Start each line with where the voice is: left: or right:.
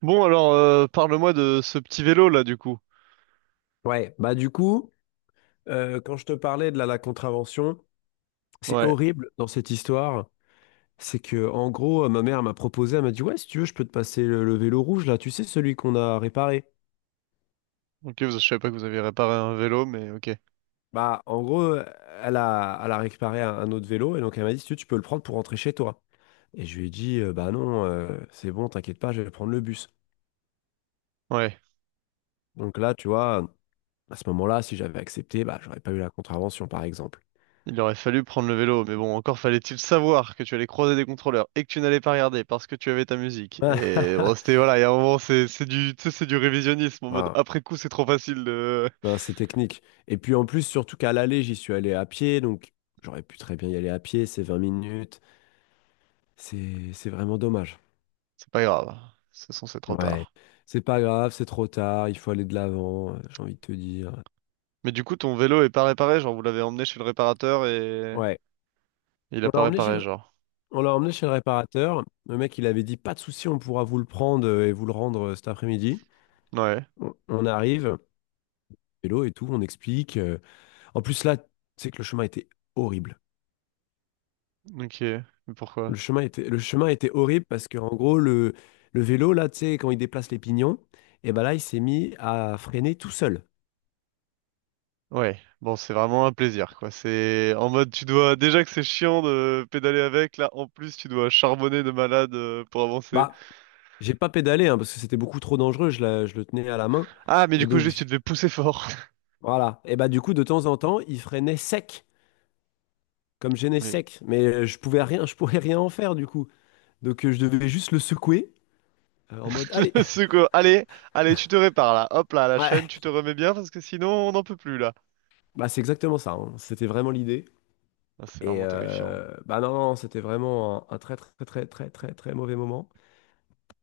right: Bon, alors, parle-moi de ce petit vélo là, du coup.
left: Ouais, bah du coup, quand je te parlais de la contravention, c'est
right: Ouais.
left: horrible dans cette histoire. C'est que en gros, ma mère m'a proposé, elle m'a dit, ouais, si tu veux, je peux te passer le vélo rouge là, tu sais, celui qu'on a réparé.
right: Ok, je savais pas que vous aviez réparé un vélo, mais ok.
left: Bah en gros, elle a réparé un autre vélo et donc elle m'a dit, si tu veux, tu peux le prendre pour rentrer chez toi. Et je lui ai dit, bah non, c'est bon, t'inquiète pas, je vais prendre le bus.
right: Ouais.
left: Donc là, tu vois, à ce moment-là, si j'avais accepté, bah j'aurais pas eu la contravention, par exemple.
right: Il aurait fallu prendre le vélo, mais bon, encore fallait-il savoir que tu allais croiser des contrôleurs et que tu n'allais pas regarder parce que tu avais ta musique. Et bon, c'était, voilà, il y a un moment, tu sais, c'est du révisionnisme en mode
left: Ouais,
right: après coup, c'est trop facile de.
left: non, c'est technique. Et puis en plus, surtout qu'à l'aller, j'y suis allé à pied, donc j'aurais pu très bien y aller à pied, c'est 20 minutes. C'est vraiment dommage.
right: C'est pas grave. De toute façon, c'est trop
left: Ouais,
right: tard.
left: c'est pas grave, c'est trop tard, il faut aller de l'avant, j'ai envie de te dire.
right: Mais du coup, ton vélo est pas réparé, genre, vous l'avez emmené chez le réparateur et
left: Ouais,
right: il a
left: on
right: pas
left: l'a emmené chez
right: réparé,
left: le...
right: genre.
left: on l'a emmené chez le réparateur. Le mec, il avait dit, pas de souci, on pourra vous le prendre et vous le rendre cet après-midi.
right: Ouais.
left: On arrive, vélo et tout, on explique. En plus, là, c'est que le chemin était horrible.
right: Ok. Mais
left: Le
right: pourquoi?
left: chemin était, le chemin était horrible parce que, en gros, le vélo, là, tu sais, quand il déplace les pignons, et ben là, il s'est mis à freiner tout seul.
right: Ouais, bon, c'est vraiment un plaisir, quoi. C'est en mode, tu dois, déjà que c'est chiant de pédaler avec, là, en plus, tu dois charbonner de malade pour avancer.
left: Bah, j'ai pas pédalé, hein, parce que c'était beaucoup trop dangereux, je le tenais à la main.
right: Ah, mais du
left: Et
right: coup,
left: donc,
right: juste, tu devais pousser fort.
left: voilà. Et bah, du coup, de temps en temps, il freinait sec, comme gêné
right: Mais,
left: sec. Mais je pouvais rien en faire, du coup. Donc, je devais juste le secouer, en mode, allez.
right: c'est quoi? Allez, allez, tu te répares, là. Hop, là, la chaîne,
left: Ouais,
right: tu te remets bien, parce que sinon, on n'en peut plus, là.
left: bah, c'est exactement ça, hein. C'était vraiment l'idée.
right: Ah, c'est
left: Et
right: vraiment terrifiant.
left: bah non, non, c'était vraiment un très, très, très, très, très, très mauvais moment.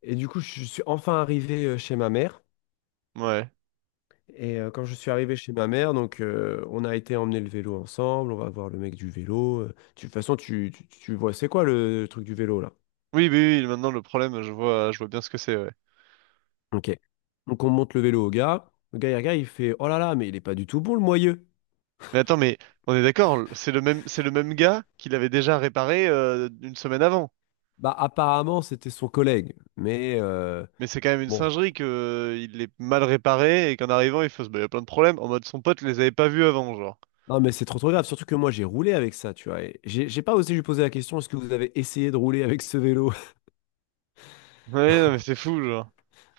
left: Et du coup, je suis enfin arrivé chez ma mère.
right: Ouais.
left: Et quand je suis arrivé chez ma mère, donc on a été emmener le vélo ensemble, on va voir le mec du vélo. De toute façon, tu vois, c'est quoi truc du vélo là?
right: Oui, oui, oui, maintenant, le problème, je vois bien ce que c'est, ouais.
left: Ok. Donc on monte le vélo au gars. Le gars, il regarde, il fait, oh là là, mais il est pas du tout bon le moyeu.
right: Mais attends, mais on est d'accord, c'est le même gars qui l'avait déjà réparé une semaine avant.
left: Bah apparemment, c'était son collègue. Mais
right: Mais c'est quand même une
left: bon,
right: singerie que il est mal réparé et qu'en arrivant, bah, il y a plein de problèmes. En mode, son pote les avait pas vus avant, genre.
left: non, mais c'est trop trop grave, surtout que moi j'ai roulé avec ça, tu vois. Et j'ai pas osé lui poser la question, est-ce que vous avez essayé de rouler avec ce vélo?
right: Ouais, non, mais c'est fou, genre.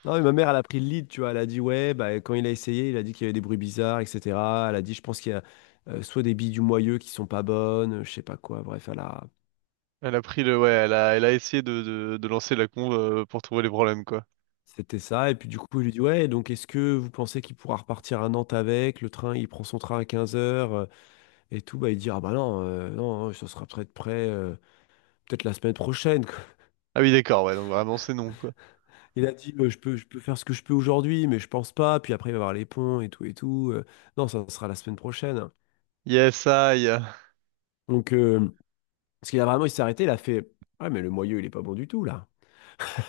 left: Non, mais ma mère, elle a pris le lead, tu vois. Elle a dit, ouais, bah, quand il a essayé, il a dit qu'il y avait des bruits bizarres, etc. Elle a dit, je pense qu'il y a soit des billes du moyeu qui sont pas bonnes, je sais pas quoi. Bref,
right: Elle a pris le... Ouais, elle a essayé de lancer la conve pour trouver les problèmes, quoi.
left: c'était ça. Et puis du coup, il lui dit, ouais, donc est-ce que vous pensez qu'il pourra repartir à Nantes avec? Le train, il prend son train à 15 heures et tout. Bah, il dit, ah bah non, non, hein, ça sera peut-être prêt. Peut-être la semaine prochaine.
right: Ah oui, d'accord, ouais, donc vraiment, c'est non, quoi.
left: Il a dit, je peux faire ce que je peux aujourd'hui, mais je pense pas. Puis après, il va y avoir les ponts et tout et tout. Non, ça sera la semaine prochaine.
right: Yes, aïe.
left: Donc, parce qu'il a vraiment, il s'est arrêté, il a fait, ouais, mais le moyeu, il est pas bon du tout, là.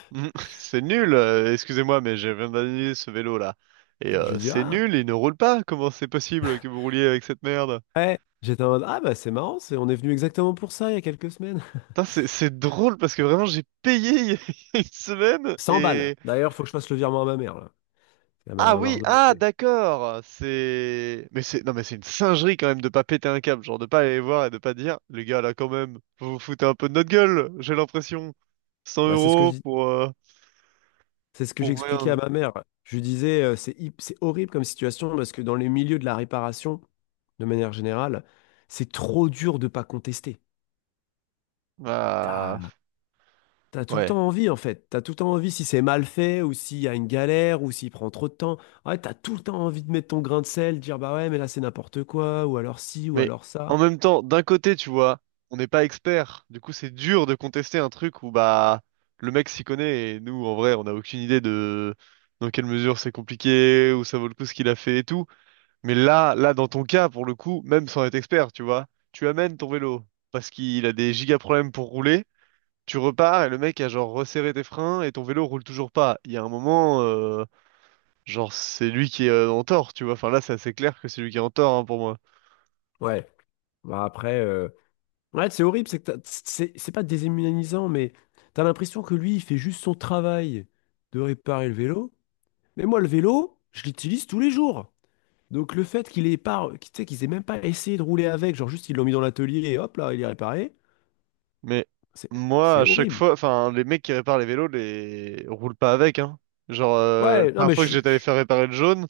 right: C'est nul, excusez-moi, mais j'ai viens d'annuler ce vélo-là. Et
left: Je lui dis,
right: c'est
left: ah,
right: nul, il ne roule pas. Comment c'est possible que vous rouliez avec cette merde?
left: ouais. J'étais en mode, ah, bah, c'est marrant, on est venu exactement pour ça il y a quelques semaines.
right: Putain, c'est drôle parce que vraiment, j'ai payé il y a une semaine
left: 100 balles.
right: et.
left: D'ailleurs, faut que je fasse le virement à ma mère, là. Elle
right: Ah
left: m'a
right: oui, ah
left: redemandé.
right: d'accord, c'est. Mais c'est. Non mais c'est une singerie quand même de pas péter un câble, genre de pas aller voir et de pas dire, les gars là quand même, vous vous foutez un peu de notre gueule, j'ai l'impression, 100
left: Ouais, c'est ce que je
right: euros
left: dis.
right: pour, euh,
left: C'est ce que
right: pour
left: j'expliquais à
right: rien.
left: ma mère. Je lui disais, c'est horrible comme situation parce que dans les milieux de la réparation, de manière générale, c'est trop dur de pas contester.
right: Bah
left: T'as- T'as tout le temps
right: ouais.
left: envie en fait, t'as tout le temps envie si c'est mal fait ou s'il y a une galère ou s'il prend trop de temps. Ouais, t'as tout le temps envie de mettre ton grain de sel, de dire bah ouais mais là c'est n'importe quoi ou alors ci ou
right: Mais
left: alors ça.
right: en même temps, d'un côté tu vois, on n'est pas experts, du coup c'est dur de contester un truc où bah le mec s'y connaît et nous en vrai on n'a aucune idée de dans quelle mesure c'est compliqué, où ça vaut le coup ce qu'il a fait et tout. Mais là, là, dans ton cas, pour le coup, même sans être expert, tu vois, tu amènes ton vélo parce qu'il a des giga problèmes pour rouler. Tu repars et le mec a genre resserré tes freins et ton vélo roule toujours pas. Il y a un moment, genre c'est lui qui est en tort, tu vois. Enfin là, c'est assez clair que c'est lui qui est en tort hein, pour moi.
left: Ouais, bah après, ouais c'est horrible, c'est pas déshumanisant mais t'as l'impression que lui il fait juste son travail de réparer le vélo. Mais moi le vélo, je l'utilise tous les jours. Donc le fait qu'il ait pas, tu sais qu'ils aient même pas essayé de rouler avec, genre juste ils l'ont mis dans l'atelier et hop là il est réparé,
right: Mais
left: c'est
right: moi,
left: c'est
right: à chaque
left: horrible.
right: fois, enfin les mecs qui réparent les vélos, les roulent pas avec, hein. Genre la
left: Ouais, non
right: première
left: mais je
right: fois que
left: suis
right: j'étais allé faire réparer le jaune.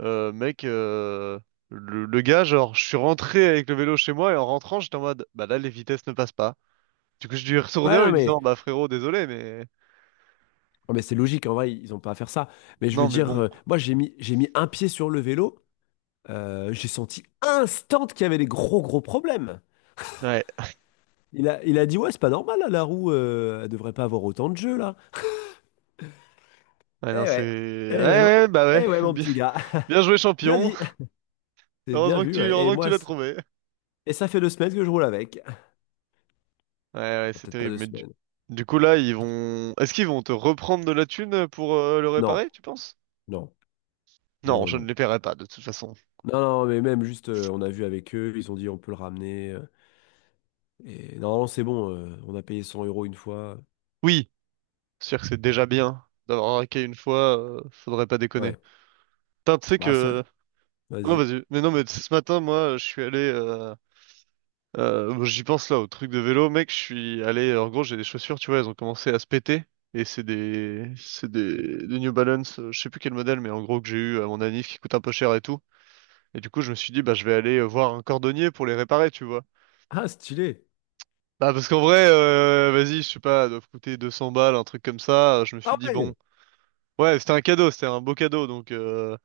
right: Mec, le gars, genre, je suis rentré avec le vélo chez moi et en rentrant, j'étais en mode, bah là, les vitesses ne passent pas. Du coup, je dû y retourner
left: Ouais,
right: en
left: non,
right: lui
left: mais,
right: disant, bah frérot, désolé, mais
left: non, mais c'est logique, en vrai, ils n'ont pas à faire ça. Mais je veux
right: non, mais
left: dire,
right: bon.
left: moi, j'ai mis un pied sur le vélo, j'ai senti instant qu'il y avait des gros, gros problèmes.
right: Ouais,
left: Il a dit, ouais, c'est pas normal, là, la roue, elle devrait pas avoir autant de jeu, là.
right: ouais, non,
left: Eh
right: c'est,
left: ouais,
right: ouais,
left: eh ouais, mon,
right: ouais, bah ouais,
left: eh ouais, mon
right: bien,
left: petit gars.
right: bien joué,
left: Bien
right: champion.
left: dit, c'est bien vu, ouais. Et
right: Heureusement que tu
left: moi,
right: l'as
left: c'est-
right: trouvé.
left: et ça fait 2 semaines que je roule avec. Ah,
right: Ouais, ouais, c'est
left: peut-être pas
right: terrible.
left: deux
right: Mais du,
left: semaines.
right: du coup, là,
left: Peut-être-
right: est-ce qu'ils vont te reprendre de la thune pour le
left: Non,
right: réparer, tu penses?
left: non, non,
right: Non,
left: non,
right: je
left: non.
right: ne les paierai pas, de toute façon.
left: Non, non, mais même juste, on a vu avec eux, ils ont dit on peut le ramener. Et normalement, c'est bon, on a payé 100 euros une fois.
right: Oui, c'est sûr que c'est déjà bien d'avoir raqué une fois, faudrait pas déconner.
left: Ouais.
right: Putain, tu sais
left: Bah, ça...
right: que. Non,
left: Vas-y.
right: vas-y. Mais non, mais tu sais, ce matin, moi, je suis allé. Bon, j'y pense là, au truc de vélo, mec. Je suis allé. En gros, j'ai des chaussures, tu vois, elles ont commencé à se péter. Et des New Balance, je sais plus quel modèle, mais en gros que j'ai eu à mon anniv qui coûte un peu cher et tout. Et du coup, je me suis dit, bah, je vais aller voir un cordonnier pour les réparer, tu vois.
left: Ah, stylé.
right: Bah, parce qu'en vrai, vas-y, je sais pas, elles doivent coûter 200 balles, un truc comme ça. Je me suis
left: Ah
right: dit,
left: ouais.
right: bon, ouais, c'était un cadeau, c'était un beau cadeau, donc.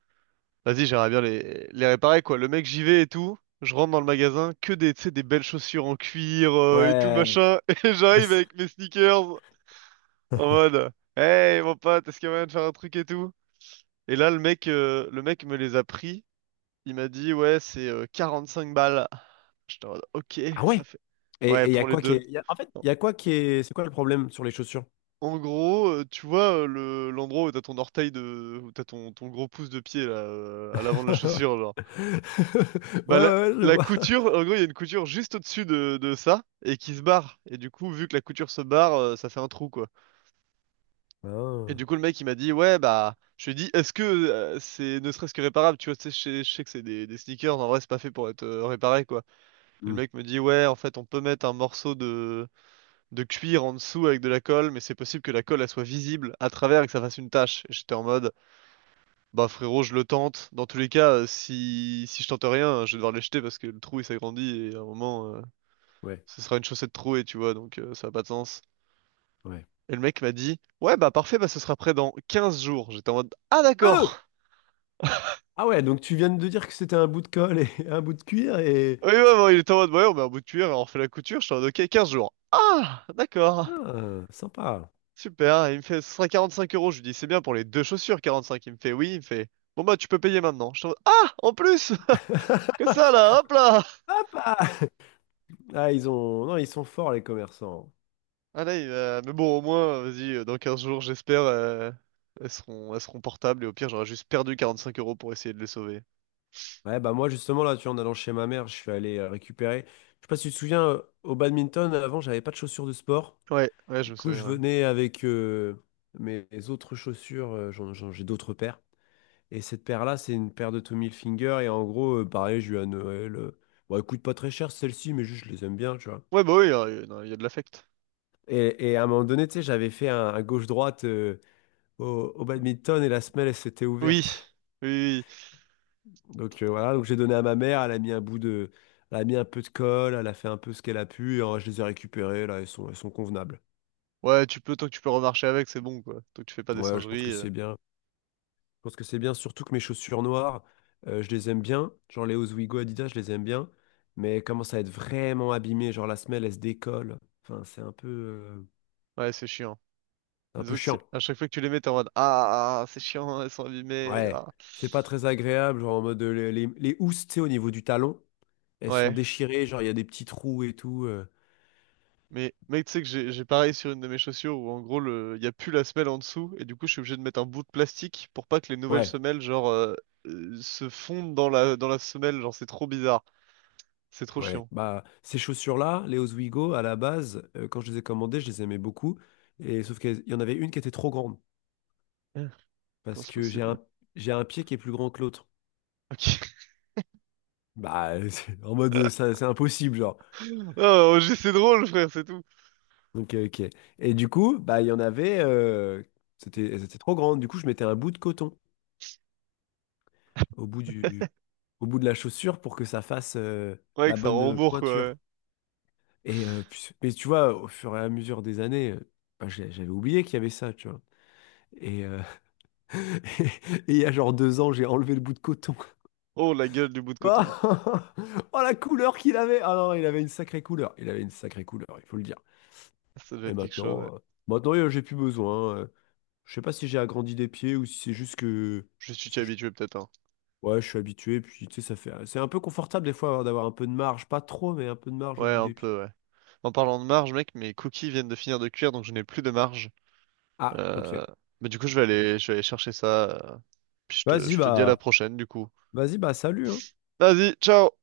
right: Vas-y, j'aimerais bien les réparer, quoi. Le mec, j'y vais et tout. Je rentre dans le magasin, que des, tu sais, des belles chaussures en cuir et tout,
left: Ouais.
right: machin. Et
left: Ah,
right: j'arrive avec mes sneakers en mode, hey, mon pote, est-ce qu'il y a moyen de faire un truc et tout? Et là, le mec me les a pris. Il m'a dit, ouais, c'est 45 balles. J'étais en mode, ok,
left: ah ouais.
right: ça fait. Ouais,
left: Et il y a
right: pour les
left: quoi qui
right: deux.
left: est... En fait, il y a quoi qui est... C'est quoi le problème sur les chaussures?
right: En gros, tu vois, l'endroit où t'as ton orteil de, où t'as ton gros pouce de pied, là, à l'avant de la chaussure.
left: Ouais,
right: Bah
left: ouais,
right: la,
left: ouais, je
right: la
left: vois.
right: couture, en gros, il y a une couture juste au-dessus de ça et qui se barre. Et du coup, vu que la couture se barre, ça fait un trou quoi. Et
left: Ah.
right: du coup, le mec il m'a dit ouais bah, je lui ai dit est-ce que c'est ne serait-ce que réparable? Tu vois, tu sais, je sais que c'est des sneakers, en vrai c'est pas fait pour être réparé quoi. Et le
left: Hmm.
right: mec me dit ouais en fait on peut mettre un morceau de cuir en dessous avec de la colle, mais c'est possible que la colle elle soit visible à travers et que ça fasse une tache. Et j'étais en mode bah frérot je le tente. Dans tous les cas, si je tente rien, je vais devoir les jeter parce que le trou il s'agrandit et à un moment,
left: Ouais,
right: ce sera une chaussette trouée, tu vois, donc ça n'a pas de sens.
left: ouais.
right: Et le mec m'a dit, ouais, bah parfait, bah ce sera prêt dans 15 jours. J'étais en mode, ah
left: Ah,
right: d'accord.
left: ah ouais, donc tu viens de dire que c'était un bout de colle et un bout de cuir et...
right: Oui, ouais, ouais, il était en mode, ouais, on met un bout de cuir et on refait la couture. J'étais en mode, ok, 15 jours. Ah, d'accord.
left: Ah, sympa.
right: Super. Et il me fait, ce sera 45 euros. Je lui dis, c'est bien pour les deux chaussures, 45. Il me fait, oui, il me fait, bon bah tu peux payer maintenant. J'étais en mode, ah, en plus! Que ça là, hop là!
left: Sympa. Ah, ils ont... Non, ils sont forts, les commerçants.
right: Ah là, mais bon, au moins, vas-y, dans 15 jours, j'espère, elles seront portables et au pire, j'aurais juste perdu 45 € pour essayer de les sauver.
left: Ouais, bah moi justement là, tu vois, en allant chez ma mère, je suis allé récupérer. Je sais pas si tu te souviens, au badminton, avant, j'avais pas de chaussures de sport.
right: Ouais, ouais, je
left: Du
right: me
left: coup, je
right: souviens. Ouais.
left: venais avec mes autres chaussures, j'ai d'autres paires. Et cette paire-là, c'est une paire de Tommy Hilfiger. Et en gros, pareil, j'ai eu à Noël. Bon, elle coûte pas très cher celle-ci, mais juste je les aime bien, tu vois.
right: Ouais, bah oui, non, il y a de l'affect.
left: Et à un moment donné, tu sais, j'avais fait un gauche-droite au badminton et la semelle, elle s'était
right: Oui,
left: ouverte.
right: oui, oui.
left: Donc voilà, donc j'ai donné à ma mère, elle a mis un peu de colle, elle a fait un peu ce qu'elle a pu, et je les ai récupérées, là, elles sont convenables.
right: Ouais, tu peux, tant que tu peux remarcher avec, c'est bon, quoi. Tant que tu fais pas des
left: Ouais, je pense que
right: singeries.
left: c'est bien. Je pense que c'est bien, surtout que mes chaussures noires, je les aime bien. Genre les Oswego Adidas, je les aime bien. Mais elles commencent à être vraiment abîmées, genre la semelle, elle se décolle. Enfin, c'est un peu, euh,
right: Ouais, c'est chiant.
left: un peu
right: Disons que
left: chiant.
right: à chaque fois que tu les mets, t'es en mode, ah, ah, ah, c'est chiant, elles sont abîmées.
left: Ouais,
right: Ah.
left: c'est pas très agréable, genre en mode les housses, tu sais, au niveau du talon, elles sont
right: Ouais.
left: déchirées, genre il y a des petits trous et tout.
right: Mais, mec, tu sais que j'ai pareil sur une de mes chaussures où, en gros, il y a plus la semelle en dessous et du coup, je suis obligé de mettre un bout de plastique pour pas que les nouvelles
left: Ouais.
right: semelles, genre, se fondent dans la semelle. Genre, c'est trop bizarre. C'est trop
left: Ouais,
right: chiant.
left: bah ces chaussures-là, les Oswego, à la base, quand je les ai commandées, je les aimais beaucoup. Et sauf qu'il y en avait une qui était trop grande.
right: Hein, comment
left: Parce
right: c'est
left: que j'ai
right: possible?
left: un, j'ai un pied qui est plus grand que l'autre.
right: Ok.
left: Bah, en mode ça, c'est impossible, genre.
right: Oh, oh, c'est drôle, frère, c'est tout.
left: Donc, ok. Et du coup, bah il y en avait. Elles étaient trop grandes. Du coup, je mettais un bout de coton au bout du, au bout de la chaussure pour que ça fasse
right: Ouais,
left: la
right: que ça
left: bonne
right: rembourre, quoi. Ouais.
left: pointure. Et mais tu vois, au fur et à mesure des années, bah, j'avais oublié qu'il y avait ça, tu vois. Et, euh, Et il y a genre 2 ans, j'ai enlevé le bout de coton.
right: Oh, la gueule du bout de coton.
left: Oh, oh, la couleur qu'il avait! Ah non, il avait une sacrée couleur. Il avait une sacrée couleur, il faut le dire.
right: Ça doit
left: Et
right: être quelque chose, ouais.
left: maintenant, j'ai plus besoin. Je sais pas si j'ai agrandi des pieds ou si c'est juste que.
right: Je suis
left: c'est- je-
right: habitué peut-être, hein.
left: Ouais, je suis habitué, puis tu sais, ça fait. C'est un peu confortable des fois d'avoir un peu de marge. Pas trop, mais un peu de marge au
right: Ouais,
left: bout
right: un
left: des pieds.
right: peu, ouais. En parlant de marge, mec, mes cookies viennent de finir de cuire, donc je n'ai plus de marge.
left: Ah, ok.
right: Euh... Mais du coup, je vais aller chercher ça. Puis je te,
left: Vas-y,
right: je te dis à la
left: bah.
right: prochaine, du coup.
left: Vas-y, bah, salut, hein.
right: Vas-y, ciao!